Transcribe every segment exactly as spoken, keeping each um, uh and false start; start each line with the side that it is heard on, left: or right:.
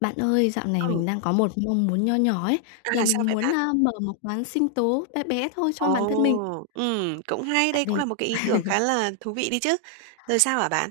left: Bạn ơi, dạo này
right: Ừ.
left: mình đang có một mong muốn nho nhỏ ấy,
right: À,
left: là
right: sao
left: mình
right: vậy
left: muốn,
right: bạn?
left: ơ, mở một quán sinh tố be bé thôi cho bản thân mình.
right: Ồ. Ừm, cũng hay,
left: Tại
right: đây cũng
left: vì
right: là một cái ý tưởng khá là thú vị đi chứ. Rồi sao hả bạn?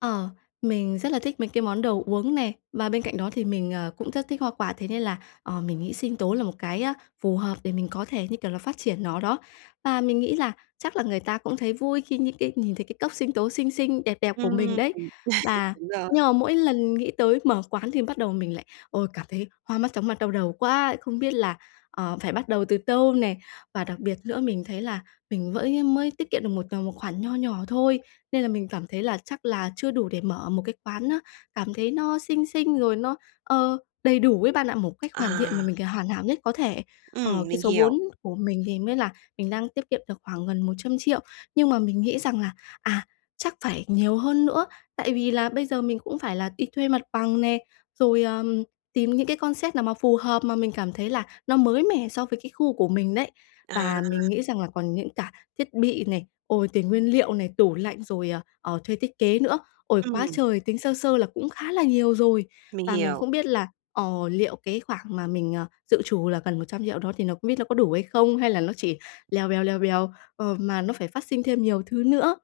left: Ờ. Mình rất là thích mấy cái món đồ uống nè, và bên cạnh đó, thì mình, ờ, cũng rất thích hoa quả. Thế nên là, ờ, mình nghĩ sinh tố là một cái, ơ, phù hợp để mình có thể, như kiểu là, phát triển nó đó. Và mình nghĩ là chắc là người ta cũng thấy vui khi nhin cái nhìn thấy cái cốc sinh tố xinh xinh, đẹp đẹp của
right: Ừm,
left: mình
right: ừm.
left: đấy. Và
right: Đúng rồi.
left: nhưng mà mỗi lần nghĩ tới mở quán thì bắt đầu mình lại ôi, cảm thấy hoa mắt, chóng mặt, đau đầu quá, không biết là, ờ, phải bắt đầu từ tâu nè. Và đặc biệt nữa mình thấy là mình với mới tiết kiệm được một tầm một khoản nho nhỏ thôi, nên là mình cảm thấy là chắc là chưa đủ để mở một cái quán á cảm thấy nó xinh xinh rồi nó, ờ, đầy đủ ấy bạn ạ, một cách hoàn thiện mà
right: À.
left: mình c hoàn hảo nhất có thể. Ờ,
right: Ừm,
left: cái
right: mình
left: số
right: hiểu.
left: vốn của mình thì mới là mình đang tiết kiệm được khoảng gần một trăm triệu. Nhưng mà mình nghĩ rằng là, à, chắc phải nhiều hơn nữa, tại vì là bây giờ mình cũng phải là đi thuê mặt bằng nè, rồi, ờm, tìm những cái concept nào mà phù hợp mà mình cảm thấy là nó mới mẻ so với cái khu của mình đấy.
right: À.
left: Và mình nghĩ rằng là còn những cả thiết bị này, ôi, tiền nguyên liệu này, tủ lạnh rồi, ờ, ờ, thuê thiết kế nữa. Ôi, quá
right: Ừm.
left: trời! Tính sơ sơ là cũng khá là nhiều rồi.
right: Mình
left: Và mình
right: hiểu.
left: không biết là, ờ, liệu cái khoảng mà mình, ờ, dự trù là gần một trăm triệu đó thì nó không biết nó có đủ hay không? Hay là nó chỉ lèo bèo, lèo bèo, ờ, mà nó phải phát sinh thêm nhiều thứ nữa.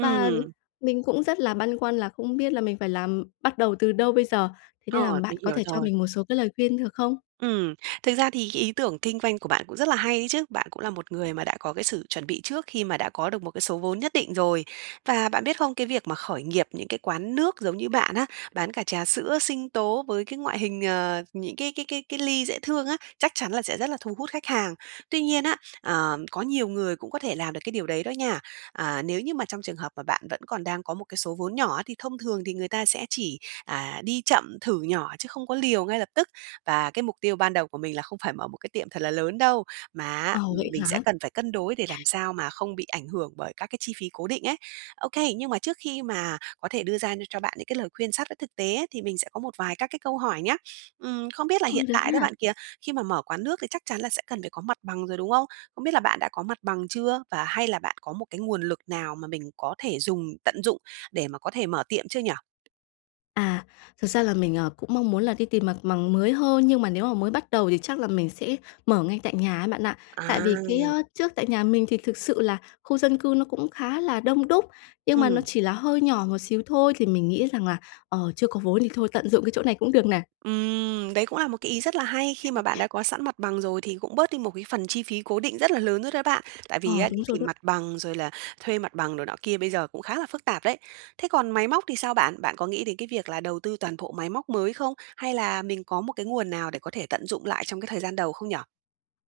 left: Và mình cũng rất là băn khoăn là không biết là mình phải làm bắt đầu từ đâu bây giờ? Thế nên là
right: Ờ,
left: bạn
right: mình
left: có
right: hiểu
left: thể cho
right: rồi.
left: mình một số cái lời khuyên được không?
right: Ừm. Thực ra thì cái ý tưởng kinh doanh của bạn cũng rất là hay ấy chứ. Bạn cũng là một người mà đã có cái sự chuẩn bị trước khi mà đã có được một cái số vốn nhất định rồi. Và bạn biết không? Cái việc mà khởi nghiệp những cái quán nước giống như bạn á, bán cả trà sữa, sinh tố với cái ngoại hình, ờ, những cái cái cái cái ly dễ thương á, chắc chắn là sẽ rất là thu hút khách hàng. Tuy nhiên á, ờ, có nhiều người cũng có thể làm được cái điều đấy đó nha. À, nếu như mà trong trường hợp mà bạn vẫn còn đang có một cái số vốn nhỏ á, thì thông thường thì người ta sẽ chỉ, à, đi chậm thử nhỏ chứ không có liều ngay lập tức. Và cái mục tiêu ban đầu của mình là không phải mở một cái tiệm thật là lớn đâu, mà á,
left: Ồ,
right: ừm,
left: vậy
right: mình sẽ
left: hả?
right: cần phải cân đối để làm sao mà không bị ảnh hưởng bởi các cái chi phí cố định ấy. Ô kê, nhưng mà trước khi mà có thể đưa ra nh cho bạn những cái lời khuyên sát với thực tế ấy, thì mình sẽ có một vài các cái câu hỏi nhá. Ừm, không biết là
left: Ồ,
right: hiện
left: được
right: tại đó
left: ha.
right: bạn kìa, khi mà mở quán nước thì chắc chắn là sẽ cần phải có mặt bằng rồi, đúng không? Không biết là bạn đã có mặt bằng chưa và hay là bạn có một cái nguồn lực nào mà mình có thể dùng tận dụng để mà có thể mở tiệm chưa nhi?
left: À, thật ra là mình, ờ, cũng mong muốn là đi tìm mặt mằng mới hơn nhưng mà nếu mà mới bắt đầu thì chắc là mình sẽ mở ngay tại nhà ấy bạn ạ. Tại vì cái,
right: À.
left: ơ, trước tại nhà mình thì thực sự là khu dân cư nó cũng khá là đông đúc nhưng mà nó
right: Ừm.
left: chỉ là hơi nhỏ một xíu thôi thì mình nghĩ rằng là, ờ, chưa có vốn thì thôi tận dụng cái chỗ này cũng được nè.
right: Ừm. Đấy cũng là một cái ý rất là hay khi mà bạn đã có sẵn mặt bằng rồi thì cũng bớt đi một cái phần chi phí cố định rất là lớn rồi đó bạn. Tại vì
left: Ờ,
right: á đi
left: đúng rồi
right: tìm
left: đó.
right: mặt bằng, rồi là thuê mặt bằng rồi nọ kia bây giờ cũng khá là phức tạp đấy. Thế còn máy móc thì sao bạn? Bạn có nghĩ đến cái việc là đầu tư toàn bộ máy móc mới không? Hay là mình có một cái nguồn nào để có thể tận dụng lại trong cái thời gian đầu không nhỉ?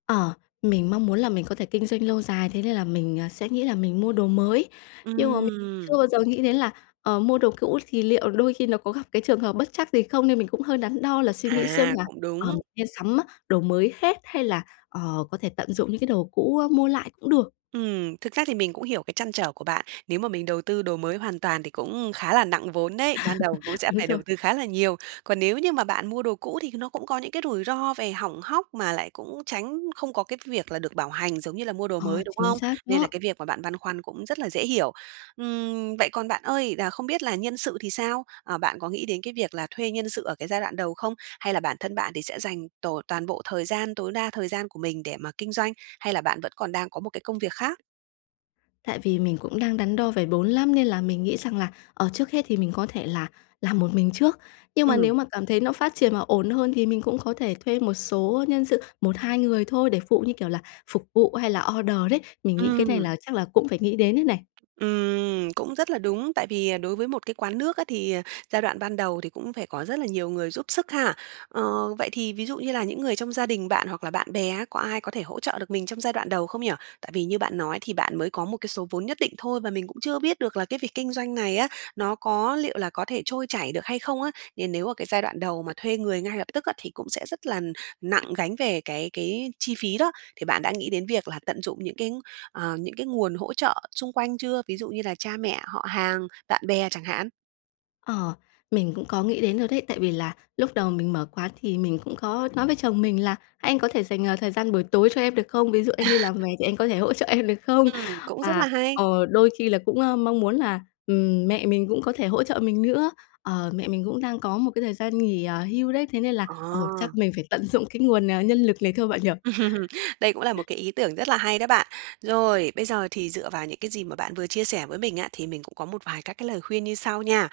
left: Ờ, mình mong muốn là mình có thể kinh doanh lâu dài thế nên là mình, ờ, sẽ nghĩ là mình mua đồ mới. Nhưng mà mình
right: Ừm.
left: chưa bao giờ nghĩ đến là, ờ, mua đồ cũ thì liệu đôi khi nó có gặp cái trường hợp bất trắc gì không nên mình cũng hơi đắn đo là suy nghĩ xem
right: À,
left: là
right: cũng
left: "Ờ,
right: đúng.
left: [unintelligible] nên sắm, á, đồ mới hết hay là, ờ, có thể tận dụng những cái đồ cũ, ơ, mua lại cũng được."
right: Ừm, thực ra thì mình cũng hiểu cái trăn trở của bạn. Nếu mà mình đầu tư đồ mới hoàn toàn thì cũng khá là nặng vốn đấy, ban đầu cũng sẽ
left: Đúng
right: phải
left: rồi.
right: đầu tư khá là nhiều. Còn nếu như mà bạn mua đồ cũ thì nó cũng có những cái rủi ro về hỏng hóc, mà lại cũng tránh không có cái việc là được bảo hành giống như là mua đồ
left: Ờ,
right: mới, đúng
left: chính
right: không?
left: xác
right: Nên là
left: đó.
right: cái việc mà bạn băn khoăn cũng rất là dễ hiểu. Ừm, vậy còn bạn ơi, là không biết là nhân sự thì sao? À, bạn có nghĩ đến cái việc là thuê nhân sự ở cái giai đoạn đầu không? Hay là bản thân bạn thì sẽ dành tổ toàn bộ thời gian, tối đa thời gian của mình để mà kinh doanh, hay là bạn vẫn còn đang có một cái công việc khác?
left: Tại vì mình cũng đang đắn đo về bốn lắm, nên là mình nghĩ rằng là, ờ, trước hết thì mình có thể là làm một mình trước. Nhưng mà nếu
right: Ừm.
left: mà cảm thấy nó phát triển mà ổn hơn thì mình cũng có thể thuê một số nhân sự, một hai người thôi để phụ, như kiểu là, phục vụ hay là order đấy. Mình nghĩ cái này
right: Ừm.
left: là chắc là cũng phải nghĩ đến đây này.
right: Ừm, cũng rất là đúng. Tại vì, à, đối với một cái quán nước á, thì, à, giai đoạn ban đầu thì cũng phải có rất là nhiều người giúp sức ha. Ờ, vậy thì ví dụ như là những người trong gia đình bạn, hoặc là bạn bè á, có ai có thể hỗ trợ được mình trong giai đoạn đầu không nhỉ? Tại vì như bạn nói thì bạn mới có một cái số vốn nhất định thôi, và mình cũng chưa biết được là cái việc kinh doanh này á, nó có liệu là có thể trôi chảy được hay không á. Nên nếu ở cái giai đoạn đầu mà thuê người ngay lập tức á thì cũng sẽ rất là nặng gánh về cái cái chi phí đó. Thì bạn đã nghĩ đến việc là tận dụng những cái, ờ, những cái nguồn hỗ trợ xung quanh chưa? Ví dụ như là cha mẹ, họ hàng, bạn bè chẳng hạn?
left: Ờ. Mình cũng có nghĩ đến rồi đấy. Tại vì là lúc đầu mình mở quán thì mình cũng có nói với chồng mình là: "Anh có thể dành, à, thời gian buổi tối cho em được không? Ví dụ, anh đi làm
right: À.
left: về thì anh có thể hỗ trợ em được không?"
right: Ừm, cũng rất
left: Và,
right: là hay.
left: ờ, đôi khi là cũng, ơ, mong muốn là, ừm, mẹ mình cũng có thể hỗ trợ mình nữa. Ờ, mẹ mình cũng đang có một cái thời gian nghỉ, à, hưu đấy. Thế nên là, ờ, chắc
right: À.
left: mình phải tận dụng cái nguồn, à, nhân lực này thôi bạn nhỉ?
right: Đây cũng là một cái ý tưởng rất là hay đó bạn. Rồi, bây giờ thì dựa vào những cái gì mà bạn vừa chia sẻ với mình á, thì mình cũng có một vài các cái lời khuyên như sau nha.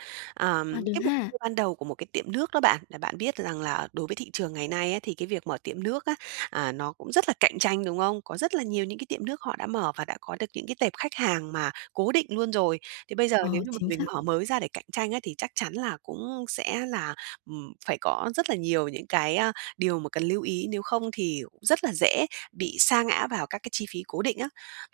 left: À,
right: Ờm,
left: được
right: cái [unintelligible]
left: ha.
right: ban đầu của một cái tiệm nước đó bạn, là bạn biết rằng là đối với thị trường ngày nay á thì cái việc mở tiệm nước á, à, nó cũng rất là cạnh tranh, đúng không? Có rất là nhiều những cái tiệm nước họ đã mở, và đã có được những cái tệp khách hàng mà cố định luôn rồi. Thì bây giờ nếu
left: Ờ,
right: như mà
left: chính
right: mình
left: xác.
right: mở mới ra để cạnh tranh á thì chắc chắn là cũng sẽ là, ừm, phải có rất là nhiều những cái, a, điều mà cần lưu ý, nếu không thì cũng rất là dễ bị sa ngã vào các cái chi phí cố định á.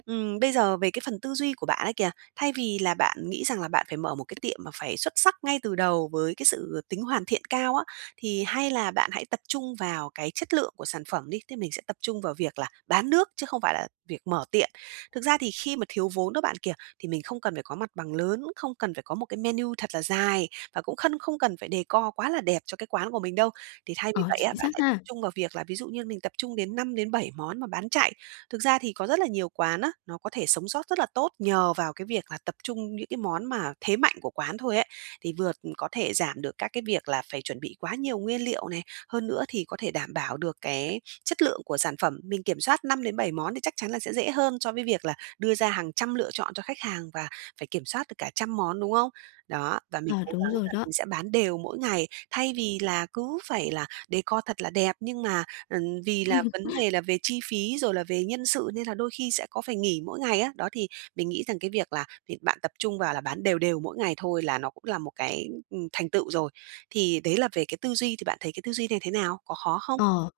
right: Ừm, bây giờ về cái phần tư duy của bạn ấy kìa, thay vì là bạn nghĩ rằng là bạn phải mở một cái tiệm mà phải xuất sắc ngay từ đầu với cái sự tính hoàn thiện cao á, thì hay là bạn hãy tập trung vào cái chất lượng của sản phẩm đi. Tức là mình sẽ tập trung vào việc là bán nước chứ không phải là việc mở tiệm. Thực ra thì khi mà thiếu vốn đó bạn kìa, thì mình không cần phải có mặt bằng lớn, cũng không cần phải có một cái menu thật là dài, và cũng khân không cần phải decor quá là đẹp cho cái quán của mình đâu, thì thay vì
left: Ờ,
right: vậy á,
left: chính
right: bạn
left: xác
right: hãy
left: ha.
right: trung vào việc là, ví dụ như mình tập trung đến năm đến bảy món mà bán chạy. Thực ra thì có rất là nhiều quán á, nó có thể sống sót rất là tốt nhờ vào cái việc là tập trung những cái món mà thế mạnh của quán thôi ấy, thì vừa, ừm, có thể giảm được các cái việc là phải chuẩn bị quá nhiều nguyên liệu này, hơn nữa thì có thể đảm bảo được cái chất lượng của sản phẩm. Mình kiểm soát năm đến bảy món thì chắc chắn là sẽ dễ hơn so với việc là đưa ra hàng trăm lựa chọn cho khách hàng và phải kiểm soát được cả trăm món, đúng không? Đó, và mình
left: À,
right: cố
left: đúng
right: gắng
left: rồi
right: là
left: đó.
right: mình sẽ bán đều mỗi ngày, thay vì là cứ phải là decor thật là đẹp nhưng mà, ừm, vì là vấn đề là về chi phí rồi là về nhân sự, nên là đôi khi sẽ có phải nghỉ mỗi ngày á. Đó, thì mình nghĩ rằng cái việc là việc bạn tập trung vào là bán đều đều mỗi ngày thôi là nó cũng là một cái, ừm, thành tựu rồi. Thì đấy là về cái tư duy, thì bạn thấy cái tư duy này thế nào? Có khó không?
left: Ờ.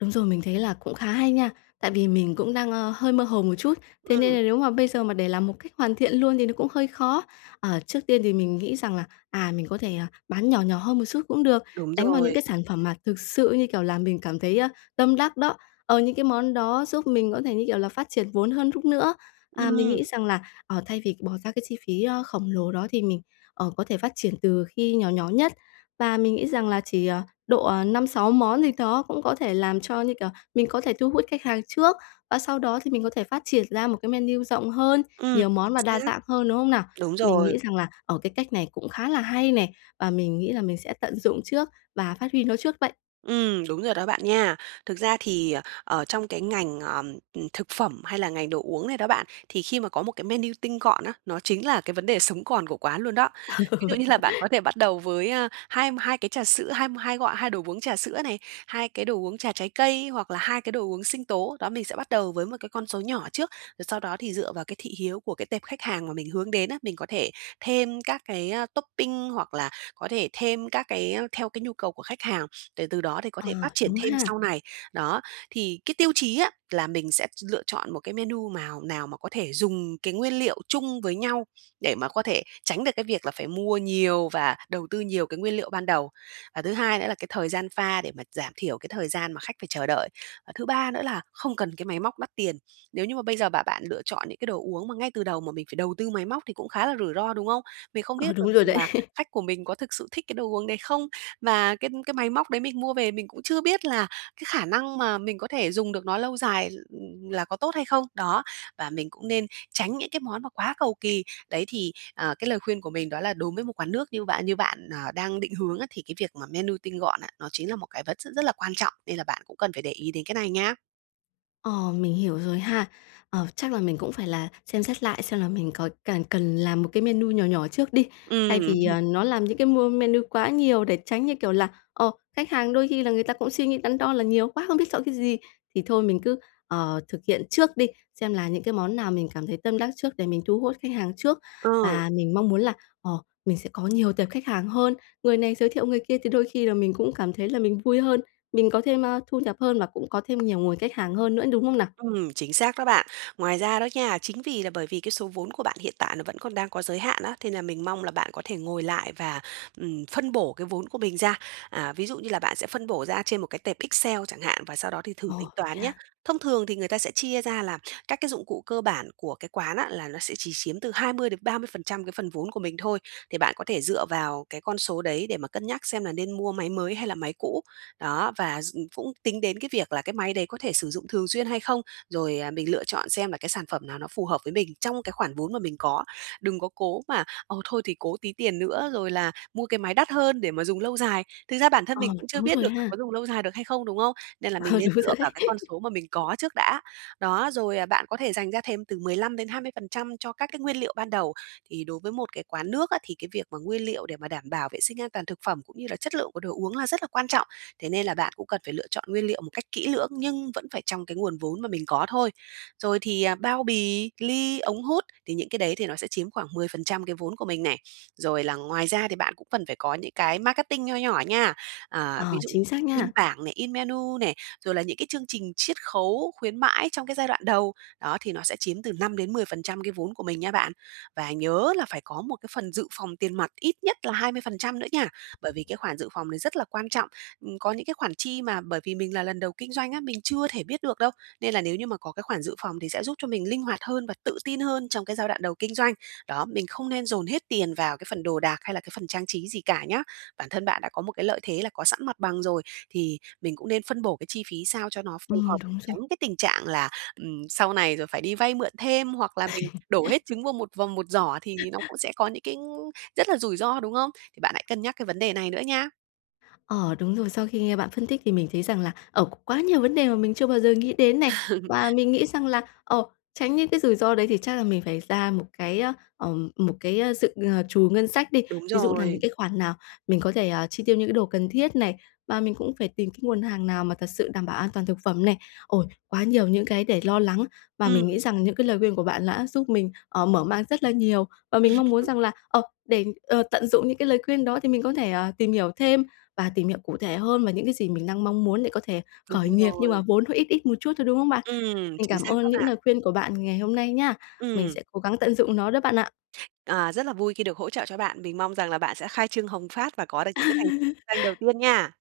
left: Đúng rồi, mình thấy là cũng khá hay nha. Tại vì mình cũng đang, ơ, hơi mơ hồ một chút. Thế nên
right: Ừm.
left: là nếu mà bây giờ mà để làm một cách hoàn thiện luôn thì nó cũng hơi khó. À, trước tiên thì mình nghĩ rằng là, à, mình có thể, ờ, bán nhỏ nhỏ hơn một xút cũng được,
right: Đúng
left: đánh vào những
right: rồi.
left: cái sản phẩm mà thực sự, như kiểu là, mình cảm thấy, a, tâm đắc đó. Ờ, những cái món đó giúp mình có thể, như kiểu là, phát triển vốn hơn rút nữa. À, mình
right: Ừm.
left: nghĩ rằng là, ờ, thay vì bỏ ra cái chi phí, ơ, khổng lồ đó thì mình, ờ, có thể phát triển từ khi nhỏ nhỏ nhất. Và mình nghĩ rằng là chỉ, ờ, độ, ờ, năm sáu món gì thó cũng có thể làm cho, như kiểu, mình có thể thu hút khách hàng trước, và sau đó thì mình có thể phát triển ra một cái menu rộng hơn,
right: Ừm.
left: nhiều món
right: Chính
left: và đa
right: xác.
left: dạng hơn, đúng không nào?
right: Đúng
left: Mình nghĩ
right: rồi.
left: rằng là, ờ, cái cách này cũng khá là hay nè, và mình nghĩ là mình sẽ tận dụng trước và phát huy nó trước vậy.
right: Ừm, đúng rồi đó bạn nha. Thực ra thì, ờ, ở trong cái ngành, ờ, ừm, thực phẩm hay là ngành đồ uống này đó bạn, thì khi mà có một cái menu tinh gọn á, nó chính là cái vấn đề sống còn của quán luôn đó.
left: Ờ,
right: Ví dụ
left: vậy
right: như
left: hả?
right: là bạn có thể bắt đầu với, a, hai hai cái trà sữa, hai hai gọi hai đồ uống trà sữa này, hai cái đồ uống trà trái cây, hoặc là hai cái đồ uống sinh tố. Đó, mình sẽ bắt đầu với một cái con số nhỏ trước, rồi sau đó thì dựa vào cái thị hiếu của cái tệp khách hàng mà mình hướng đến á, mình có thể thêm các cái, a, topping, hoặc là có thể thêm các cái, a, theo cái nhu cầu của khách hàng để từ đó thì có thể phát
left: Ờ,
right: triển
left: đúng
right: thêm
left: ha!
right: sau này. Đó, thì cái tiêu chí á là mình sẽ lựa chọn một cái menu mào nào mà có thể dùng cái nguyên liệu chung với nhau để mà có thể tránh được cái việc là phải mua nhiều và đầu tư nhiều cái nguyên liệu ban đầu. Và thứ hai nữa là cái thời gian pha để mà giảm thiểu cái thời gian mà khách phải chờ đợi. Và thứ ba nữa là không cần cái máy móc đắt tiền. Nếu như mà bây giờ mà bạn lựa chọn những cái đồ uống mà ngay từ đầu mà mình phải đầu tư máy móc thì cũng khá là rủi ro, đúng không? Mình không
left: Ờ,
right: biết được
left: đúng rồi
right: rằng
left: đấy.
right: là khách của mình có thực sự thích cái đồ uống đấy không? Và cái cái máy móc đấy mình mua về mình cũng chưa biết là cái khả năng mà mình có thể dùng được nó lâu dài, ừm, là có tốt hay không? Đó, và mình cũng nên tránh những cái món mà quá cầu kì. Đấy, thì, à, cái lời khuyên của mình đó là đối với một quán nước như bạn như bạn, à, đang định hướng á thì cái việc mà menu tinh gọn á, nó chính là một cái vật rất rất là quan trọng, nên là bạn cũng cần phải để ý đến cái này nha.
left: Ờ, mình hiểu rồi ha. Ờ, chắc là mình cũng phải là xem xét lại xem là mình có cần cần làm một cái menu nhỏ nhỏ trước đi. Thay
right: Ừm
left: vì,
right: hừm.
left: ờ, nó làm những cái mu menu quá nhiều để tránh như kiểu là, ờ, khách hàng đôi khi là người ta cũng suy nghĩ đắn đo là nhiều quá, không biết chọn cái gì. Thì thôi mình cứ, ờ, thực hiện trước đi, xem là những cái món nào mình cảm thấy tâm đắc trước để mình thu hút khách hàng trước.
right: Ờ.
left: Và mình mong muốn là, ờ, mình sẽ có nhiều tệp khách hàng hơn, người này giới thiệu người kia thì đôi khi là mình cũng cảm thấy là mình vui hơn, mình có thêm, a, thu nhập hơn và cũng có thêm nhiều nguồn khách hàng hơn nữa, đúng không nào?
right: Ừm, chính xác đó bạn. Ngoài ra đó nha, chính vì là bởi vì cái số vốn của bạn hiện tại nó vẫn còn đang có giới hạn á, nên là mình mong là bạn có thể ngồi lại và, ừm, phân bổ cái vốn của mình ra. À, ví dụ như là bạn sẽ phân bổ ra trên một cái tệp Excel chẳng hạn và sau đó thì thử tính
left: Ồ, vậy
right: toán nhá.
left: ha?
right: Thông thường thì người ta sẽ chia ra là các cái dụng cụ cơ bản của cái quán á là nó sẽ chỉ chiếm từ hai mươi đến ba mươi phần trăm cái phần vốn của mình thôi, thì bạn có thể dựa vào cái con số đấy để mà cân nhắc xem là nên mua máy mới hay là máy cũ. Đó, và d cũng tính đến cái việc là cái máy đấy có thể sử dụng thường xuyên hay không? Rồi, à, mình lựa chọn xem là cái sản phẩm nào nó phù hợp với mình trong cái khoản vốn mà mình có. Đừng có cố mà, ờ, thôi thì cố tí tiền nữa rồi là mua cái máy đắt hơn để mà dùng lâu dài. Thực ra bản thân
left: Ờ,
right: mình cũng chưa
left: đúng
right: biết
left: rồi
right: được là
left: ha.
right: có dùng lâu dài được hay không, đúng không? Nên là mình
left: Ờ,
right: nên
left: đúng
right: dựa
left: rồi đấy.
right: vào cái con số mà mình có trước đã. Đó, rồi, à, bạn có thể dành ra thêm từ mười lăm đến hai mươi phần trăm cho các cái nguyên liệu ban đầu. Thì đối với một cái quán nước á, thì cái việc mà nguyên liệu để mà đảm bảo vệ sinh an toàn thực phẩm cũng như là chất lượng của đồ uống là rất là quan trọng. Thế nên là bạn cũng cần phải lựa chọn nguyên liệu một cách kỹ lưỡng nhưng vẫn phải trong cái nguồn vốn mà mình có thôi. Rồi thì, à, bao bì, ly, ống hút, thì những cái đấy thì nó sẽ chiếm khoảng mười phần trăm cái vốn của mình nè. Rồi là ngoài ra thì bạn cũng cần phải có những cái marketing nho nhỏ nha. À,
left: À,
right: ví dụ
left: chính xác
right: in
left: nha.
right: bảng này, in menu nè, rồi là những cái chương trình chiết khấu, khuyến mãi trong cái giai đoạn đầu. Đó, thì nó sẽ chiếm từ năm đến mười phần trăm cái vốn của mình nha bạn. Và nhớ là phải có một cái phần dự phòng tiền mặt ít nhất là hai mươi phần trăm nữa nha. Bởi vì cái khoản dự phòng này rất là quan trọng, ừm, có những cái khoản chi mà bởi vì mình là lần đầu kinh doanh á, mình chưa thể biết được đâu. Nên là nếu như mà có cái khoản dự phòng thì sẽ giúp cho mình linh hoạt hơn và tự tin hơn trong cái giai đoạn đầu kinh doanh. Đó, mình không nên dồn hết tiền vào cái phần đồ đạc hay là cái phần trang trí gì cả nhá. Bản thân bạn đã có một cái lợi thế là có sẵn mặt bằng rồi thì mình cũng nên phân bổ cái chi phí sao cho nó phù hợp,
left: Ừm, đúng rồi.
right: tránh cái tình trạng là, ừm, sau này rồi phải đi vay mượn thêm hoặc là mình đổ hết trứng vô một vào một giỏ thì nó cũng sẽ có những cái rất là rủi ro, đúng không? Thì bạn hãy cân nhắc cái vấn đề này nữa nha.
left: Ờ, đúng rồi. Sau khi nghe bạn phân tích thì mình thấy rằng là, ờ, quá nhiều vấn đề mà mình chưa bao giờ nghĩ đến này. Và mình nghĩ rằng là, ờ, tránh những cái rủi ro đấy thì chắc là mình phải ra một cái á, ờ, một cái, ơ, dự, ờ, trù ngân sách đi,
right: Đúng
left: ví dụ là
right: rồi.
left: những cái khoản nào mình có thể, à, chi tiêu những cái đồ cần thiết này, và mình cũng phải tìm cái nguồn hàng nào mà thật sự đảm bảo an toàn thực phẩm này. Ôi, quá nhiều những cái để lo lắng và mình nghĩ
right: Ừm.
left: rằng những cái lời khuyên của bạn đã giúp mình, ờ, mở mang rất là nhiều. Và mình mong muốn rằng là, ờ, để, ờ, tận dụng những cái lời khuyên đó thì mình có thể, à, tìm hiểu thêm và tìm hiểu cụ thể hơn và những cái gì mình đang mong muốn để có thể
right: Đúng
left: khởi nghiệp nhưng mà
right: rồi.
left: vốn hơi ít ít một chút thôi, đúng không bạn?
right: Ừm,
left: Mình
right: chính
left: cảm
right: xác
left: ơn
right: đó
left: những
right: bạn.
left: lời khuyên của bạn ngày hôm nay nha. Mình
right: Ừm.
left: sẽ cố gắng tận dụng nó đó bạn ạ.
right: À, rất là vui khi được hỗ trợ cho bạn. Mình mong rằng là bạn sẽ khai trương hồng phát và có được những cái thành canh đầu tiên nha.